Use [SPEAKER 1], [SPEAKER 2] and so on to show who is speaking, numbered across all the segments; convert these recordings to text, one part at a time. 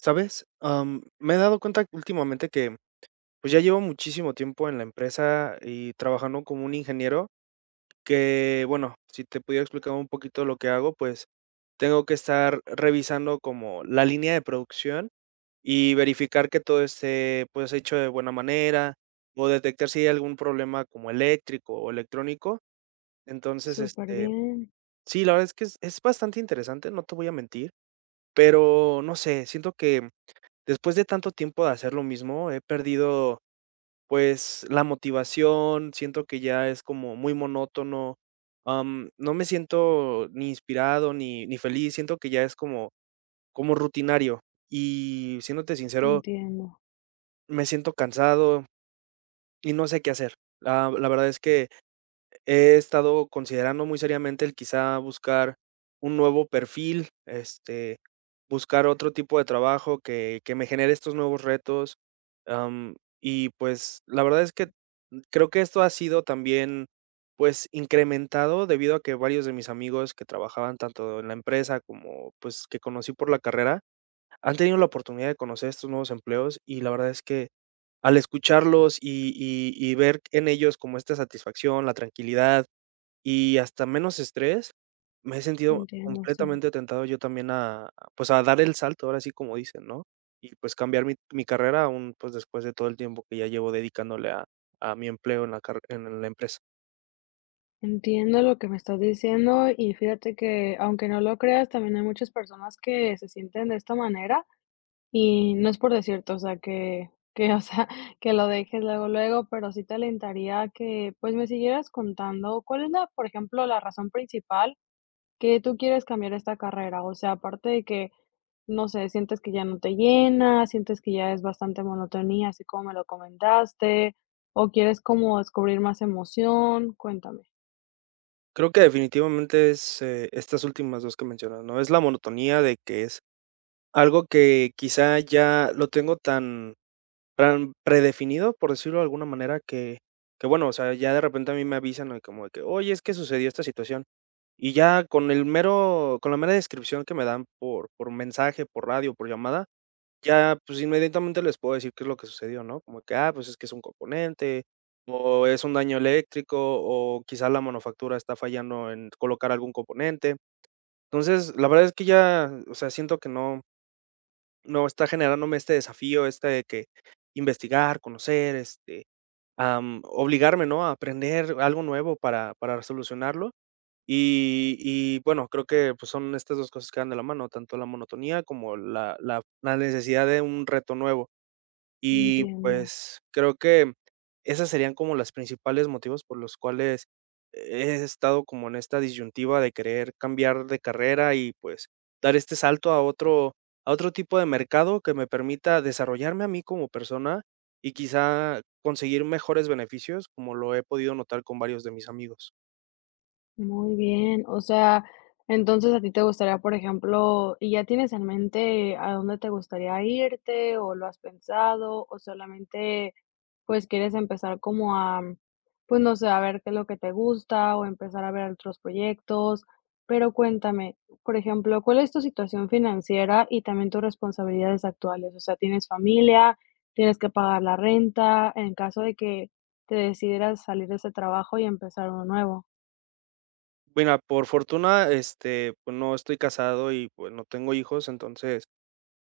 [SPEAKER 1] ¿Sabes? Me he dado cuenta últimamente que, pues, ya llevo muchísimo tiempo en la empresa y trabajando como un ingeniero que, bueno, si te pudiera explicar un poquito lo que hago, pues, tengo que estar revisando como la línea de producción y verificar que todo esté, pues, hecho de buena manera o detectar si hay algún problema como eléctrico o electrónico. Entonces,
[SPEAKER 2] Súper
[SPEAKER 1] este,
[SPEAKER 2] bien,
[SPEAKER 1] sí, la verdad es que es bastante interesante, no te voy a mentir, pero no sé, siento que después de tanto tiempo de hacer lo mismo, he perdido, pues, la motivación, siento que ya es como muy monótono, no me siento ni inspirado ni feliz, siento que ya es como como rutinario y, siéndote sincero,
[SPEAKER 2] entiendo,
[SPEAKER 1] me siento cansado y no sé qué hacer. La verdad es que he estado considerando muy seriamente el quizá buscar un nuevo perfil, este, buscar otro tipo de trabajo que me genere estos nuevos retos, y pues, la verdad es que creo que esto ha sido también, pues, incrementado debido a que varios de mis amigos que trabajaban tanto en la empresa como, pues, que conocí por la carrera, han tenido la oportunidad de conocer estos nuevos empleos, y la verdad es que al escucharlos y ver en ellos como esta satisfacción, la tranquilidad y hasta menos estrés, me he sentido
[SPEAKER 2] entiendo, sí.
[SPEAKER 1] completamente tentado yo también a, pues, a dar el salto, ahora sí como dicen, ¿no? Y pues cambiar mi carrera aún, pues, después de todo el tiempo que ya llevo dedicándole a mi empleo en la carre en la empresa.
[SPEAKER 2] Entiendo lo que me estás diciendo y fíjate que aunque no lo creas, también hay muchas personas que se sienten de esta manera y no es por decirte, o sea, o sea, que lo dejes luego, luego, pero sí te alentaría a que pues me siguieras contando cuál es la, por ejemplo, la razón principal que tú quieres cambiar esta carrera, o sea, aparte de que, no sé, sientes que ya no te llena, sientes que ya es bastante monotonía, así como me lo comentaste, o quieres como descubrir más emoción, cuéntame.
[SPEAKER 1] Creo que definitivamente es, estas últimas 2 que mencionas, ¿no? Es la monotonía de que es algo que quizá ya lo tengo tan tan predefinido, por decirlo de alguna manera, que bueno, o sea, ya de repente a mí me avisan, ¿no? Como de que: "Oye, es que sucedió esta situación". Y ya con el mero con la mera descripción que me dan por mensaje, por radio, por llamada, ya, pues, inmediatamente les puedo decir qué es lo que sucedió, ¿no? Como que, ah, pues, es que es un componente, o es un daño eléctrico, o quizá la manufactura está fallando en colocar algún componente. Entonces, la verdad es que ya, o sea, siento que no está generándome este desafío, este de que investigar, conocer, este, obligarme, ¿no?, a aprender algo nuevo para solucionarlo. Y bueno, creo que, pues, son estas 2 cosas que van de la mano, tanto la monotonía como la necesidad de un reto nuevo. Y,
[SPEAKER 2] Entiendo,
[SPEAKER 1] pues, creo que esas serían como las principales motivos por los cuales he estado como en esta disyuntiva de querer cambiar de carrera y, pues, dar este salto a otro tipo de mercado que me permita desarrollarme a mí como persona y quizá conseguir mejores beneficios, como lo he podido notar con varios de mis amigos.
[SPEAKER 2] muy bien. O sea, entonces a ti te gustaría, por ejemplo, ¿y ya tienes en mente a dónde te gustaría irte o lo has pensado o solamente pues quieres empezar como a, pues no sé, a ver qué es lo que te gusta o empezar a ver otros proyectos? Pero cuéntame, por ejemplo, ¿cuál es tu situación financiera y también tus responsabilidades actuales? O sea, ¿tienes familia? ¿Tienes que pagar la renta? En caso de que te decidieras salir de ese trabajo y empezar uno nuevo.
[SPEAKER 1] Mira, por fortuna, este, pues, no estoy casado y, pues, no tengo hijos, entonces,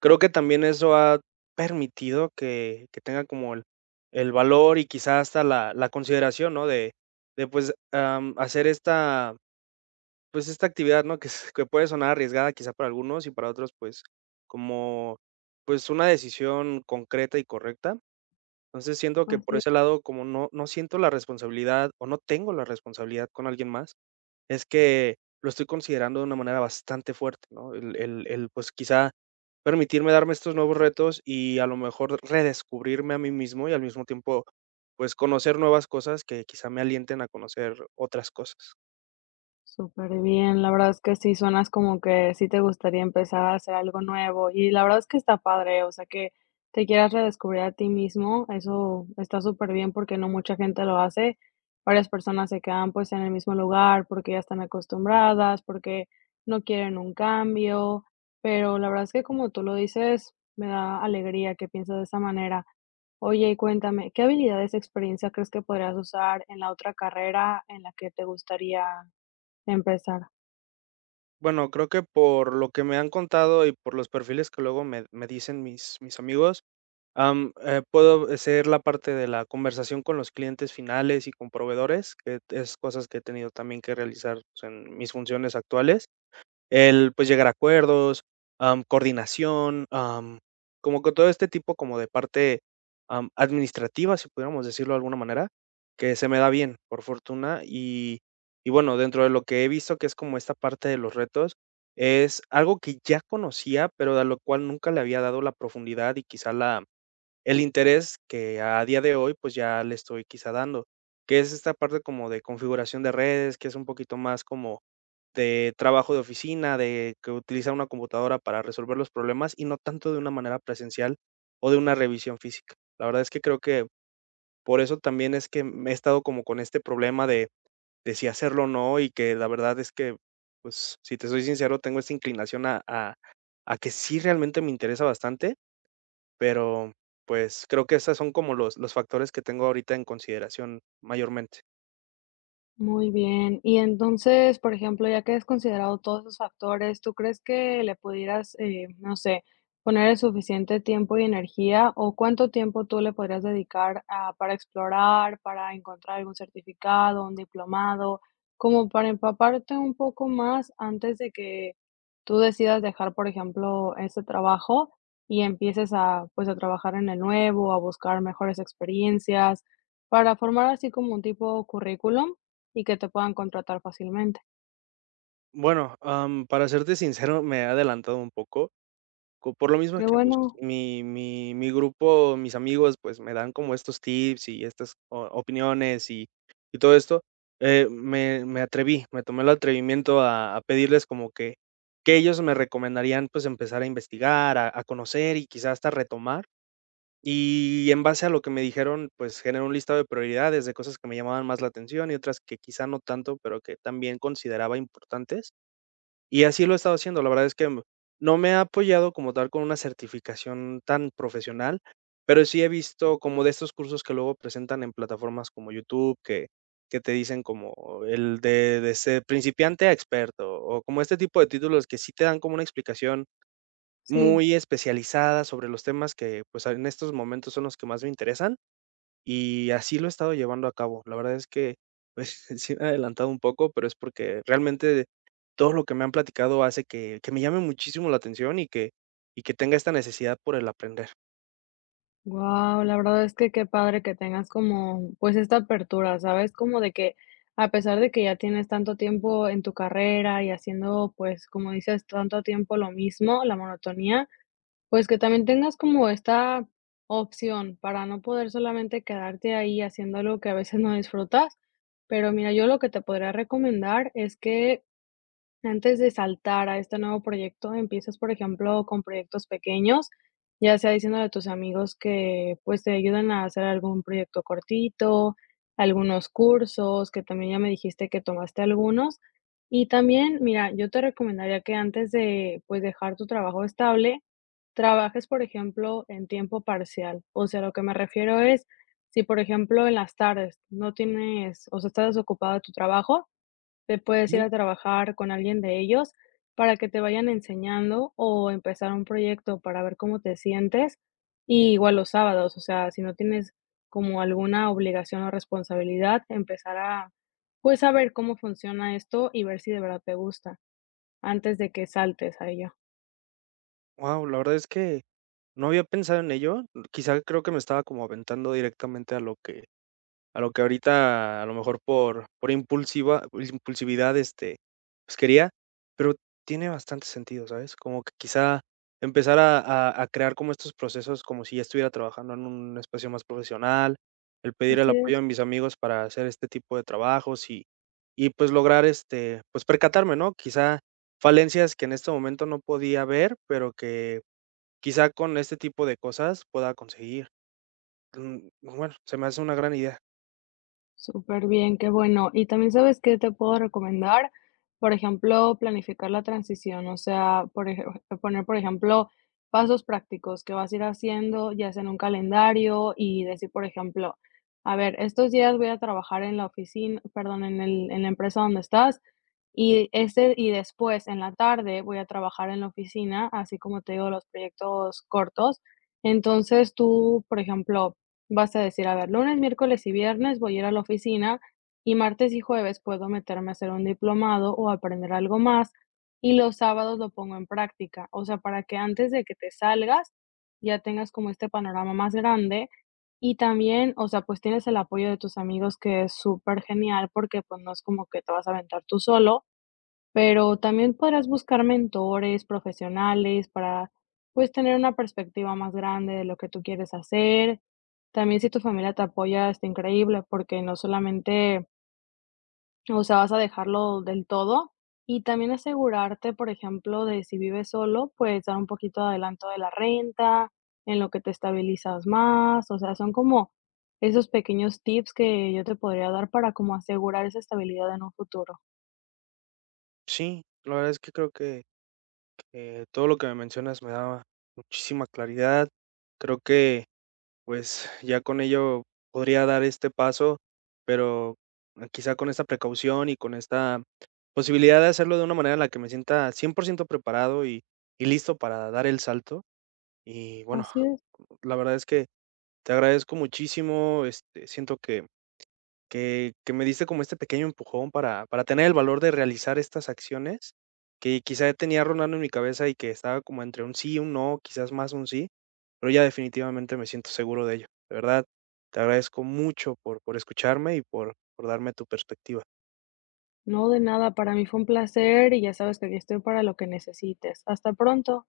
[SPEAKER 1] creo que también eso ha permitido que tenga como el valor y quizás hasta la consideración, ¿no? De, pues, hacer esta, pues, esta actividad, ¿no? Que s que puede sonar arriesgada quizá para algunos y para otros, pues, como, pues, una decisión concreta y correcta. Entonces, siento que por
[SPEAKER 2] Así.
[SPEAKER 1] ese lado, como no siento la responsabilidad o no tengo la responsabilidad con alguien más es que lo estoy considerando de una manera bastante fuerte, ¿no? El, el, pues quizá permitirme darme estos nuevos retos y a lo mejor redescubrirme a mí mismo y al mismo tiempo, pues conocer nuevas cosas que quizá me alienten a conocer otras cosas.
[SPEAKER 2] Súper bien, la verdad es que sí suenas como que sí te gustaría empezar a hacer algo nuevo y la verdad es que está padre, o sea, que te quieras redescubrir a ti mismo, eso está súper bien porque no mucha gente lo hace. Varias personas se quedan, pues, en el mismo lugar porque ya están acostumbradas, porque no quieren un cambio, pero la verdad es que como tú lo dices, me da alegría que pienses de esa manera. Oye, y cuéntame, ¿qué habilidades, experiencia crees que podrías usar en la otra carrera en la que te gustaría empezar?
[SPEAKER 1] Bueno, creo que por lo que me han contado y por los perfiles que luego me dicen mis amigos, puedo ser la parte de la conversación con los clientes finales y con proveedores, que es cosas que he tenido también que realizar pues, en mis funciones actuales. El, pues, llegar a acuerdos, coordinación, como que todo este tipo como de parte, administrativa, si pudiéramos decirlo de alguna manera, que se me da bien, por fortuna. Y bueno, dentro de lo que he visto, que es como esta parte de los retos, es algo que ya conocía, pero de lo cual nunca le había dado la profundidad y quizá la el interés que a día de hoy, pues, ya le estoy quizá dando, que es esta parte como de configuración de redes, que es un poquito más como de trabajo de oficina, de que utiliza una computadora para resolver los problemas y no tanto de una manera presencial o de una revisión física. La verdad es que creo que por eso también es que me he estado como con este problema de si hacerlo o no, y que la verdad es que, pues, si te soy sincero, tengo esta inclinación a que sí realmente me interesa bastante, pero, pues, creo que esas son como los factores que tengo ahorita en consideración mayormente.
[SPEAKER 2] Muy bien. Y entonces, por ejemplo, ya que has considerado todos esos factores, ¿tú crees que le pudieras, no sé, poner el suficiente tiempo y energía? ¿O cuánto tiempo tú le podrías dedicar a, para explorar, para encontrar algún certificado, un diplomado, como para empaparte un poco más antes de que tú decidas dejar, por ejemplo, ese trabajo y empieces a, pues, a trabajar en el nuevo, a buscar mejores experiencias, para formar así como un tipo currículum? Y que te puedan contratar fácilmente.
[SPEAKER 1] Bueno, para serte sincero, me he adelantado un poco, co por lo mismo
[SPEAKER 2] Qué
[SPEAKER 1] que, pues,
[SPEAKER 2] bueno,
[SPEAKER 1] mi grupo, mis amigos, pues, me dan como estos tips y estas o opiniones y todo esto, me atreví, me tomé el atrevimiento a pedirles como que ellos me recomendarían, pues, empezar a investigar, a conocer y quizás hasta retomar. Y en base a lo que me dijeron, pues generé un listado de prioridades, de cosas que me llamaban más la atención y otras que quizá no tanto, pero que también consideraba importantes. Y así lo he estado haciendo. La verdad es que no me ha apoyado como tal con una certificación tan profesional, pero sí he visto como de estos cursos que luego presentan en plataformas como YouTube, que te dicen como el de ser principiante a experto, o como este tipo de títulos que sí te dan como una explicación
[SPEAKER 2] sí.
[SPEAKER 1] muy especializada sobre los temas que, pues, en estos momentos son los que más me interesan, y así lo he estado llevando a cabo. La verdad es que, pues, sí me he adelantado un poco, pero es porque realmente todo lo que me han platicado hace que me llame muchísimo la atención y que tenga esta necesidad por el aprender.
[SPEAKER 2] Wow, la verdad es que qué padre que tengas como, pues, esta apertura, ¿sabes? Como de que, a pesar de que ya tienes tanto tiempo en tu carrera y haciendo, pues, como dices, tanto tiempo lo mismo, la monotonía, pues, que también tengas como esta opción para no poder solamente quedarte ahí haciendo algo que a veces no disfrutas. Pero mira, yo lo que te podría recomendar es que antes de saltar a este nuevo proyecto, empiezas, por ejemplo, con proyectos pequeños, ya sea diciéndole a tus amigos que, pues, te ayuden a hacer algún proyecto cortito, algunos cursos, que también ya me dijiste que tomaste algunos. Y también, mira, yo te recomendaría que antes de, pues, dejar tu trabajo estable, trabajes, por ejemplo, en tiempo parcial. O sea, lo que me refiero es, si, por ejemplo, en las tardes no tienes, o sea, estás desocupado de tu trabajo, te puedes ir
[SPEAKER 1] Wow,
[SPEAKER 2] a trabajar con alguien de ellos para que te vayan enseñando o empezar un proyecto para ver cómo te sientes. Y igual los sábados, o sea, si no tienes como alguna obligación o responsabilidad, empezar a, pues, a ver cómo funciona esto y ver si de verdad te gusta antes de que saltes a ello.
[SPEAKER 1] la verdad es que no había pensado en ello. Quizá creo que me estaba como aventando directamente a lo que a lo que ahorita, a lo mejor por impulsiva impulsividad, este, pues, quería, pero tiene bastante sentido, ¿sabes? Como que quizá empezar a a crear como estos procesos como si ya estuviera trabajando en un espacio más profesional, el pedir el
[SPEAKER 2] Así
[SPEAKER 1] apoyo a
[SPEAKER 2] es.
[SPEAKER 1] mis amigos para hacer este tipo de trabajos y, pues, lograr, este, pues, percatarme, ¿no? Quizá falencias que en este momento no podía ver, pero que quizá con este tipo de cosas pueda conseguir. Mm, bueno, se me hace una gran idea.
[SPEAKER 2] Súper bien, qué bueno. Y también, ¿sabes qué te puedo recomendar? Por ejemplo, planificar la transición, o sea, poner, por ejemplo, pasos prácticos que vas a ir haciendo, ya sea en un calendario y decir, por ejemplo, a ver, estos días voy a trabajar en la oficina, perdón, en en la empresa donde estás y este y después en la tarde voy a trabajar en la oficina, así como te digo, los proyectos cortos. Entonces, tú, por ejemplo, vas a decir, a ver, lunes, miércoles y viernes voy a ir a la oficina y martes y jueves puedo meterme a hacer un diplomado o aprender algo más y los sábados lo pongo en práctica. O sea, para que antes de que te salgas ya tengas como este panorama más grande y también, o sea, pues tienes el apoyo de tus amigos que es súper genial porque pues no es como que te vas a aventar tú solo, pero también podrás buscar mentores profesionales para, pues, tener una perspectiva más grande de lo que tú quieres hacer. También si tu familia te apoya, está increíble, porque no solamente, o sea, vas a dejarlo del todo. Y también asegurarte, por ejemplo, de si vives solo, pues dar un poquito de adelanto de la renta, en lo que te estabilizas más. O sea, son como esos pequeños tips que yo te podría dar para como asegurar esa estabilidad en un futuro.
[SPEAKER 1] Sí, la verdad es que creo que todo lo que me mencionas me daba muchísima claridad. Creo que, pues, ya con ello podría dar este paso, pero quizá con esta precaución y con esta posibilidad de hacerlo de una manera en la que me sienta 100% preparado y listo para dar el salto. Y bueno,
[SPEAKER 2] Así es.
[SPEAKER 1] la verdad es que te agradezco muchísimo, este, siento que que me diste como este pequeño empujón para tener el valor de realizar estas acciones que quizá tenía rondando en mi cabeza y que estaba como entre un sí, y un no, quizás más un sí, pero ya definitivamente me siento seguro de ello. De verdad, te agradezco mucho por escucharme y por darme tu perspectiva.
[SPEAKER 2] No, de nada, para mí fue un placer y ya sabes que aquí estoy para lo que necesites. Hasta pronto.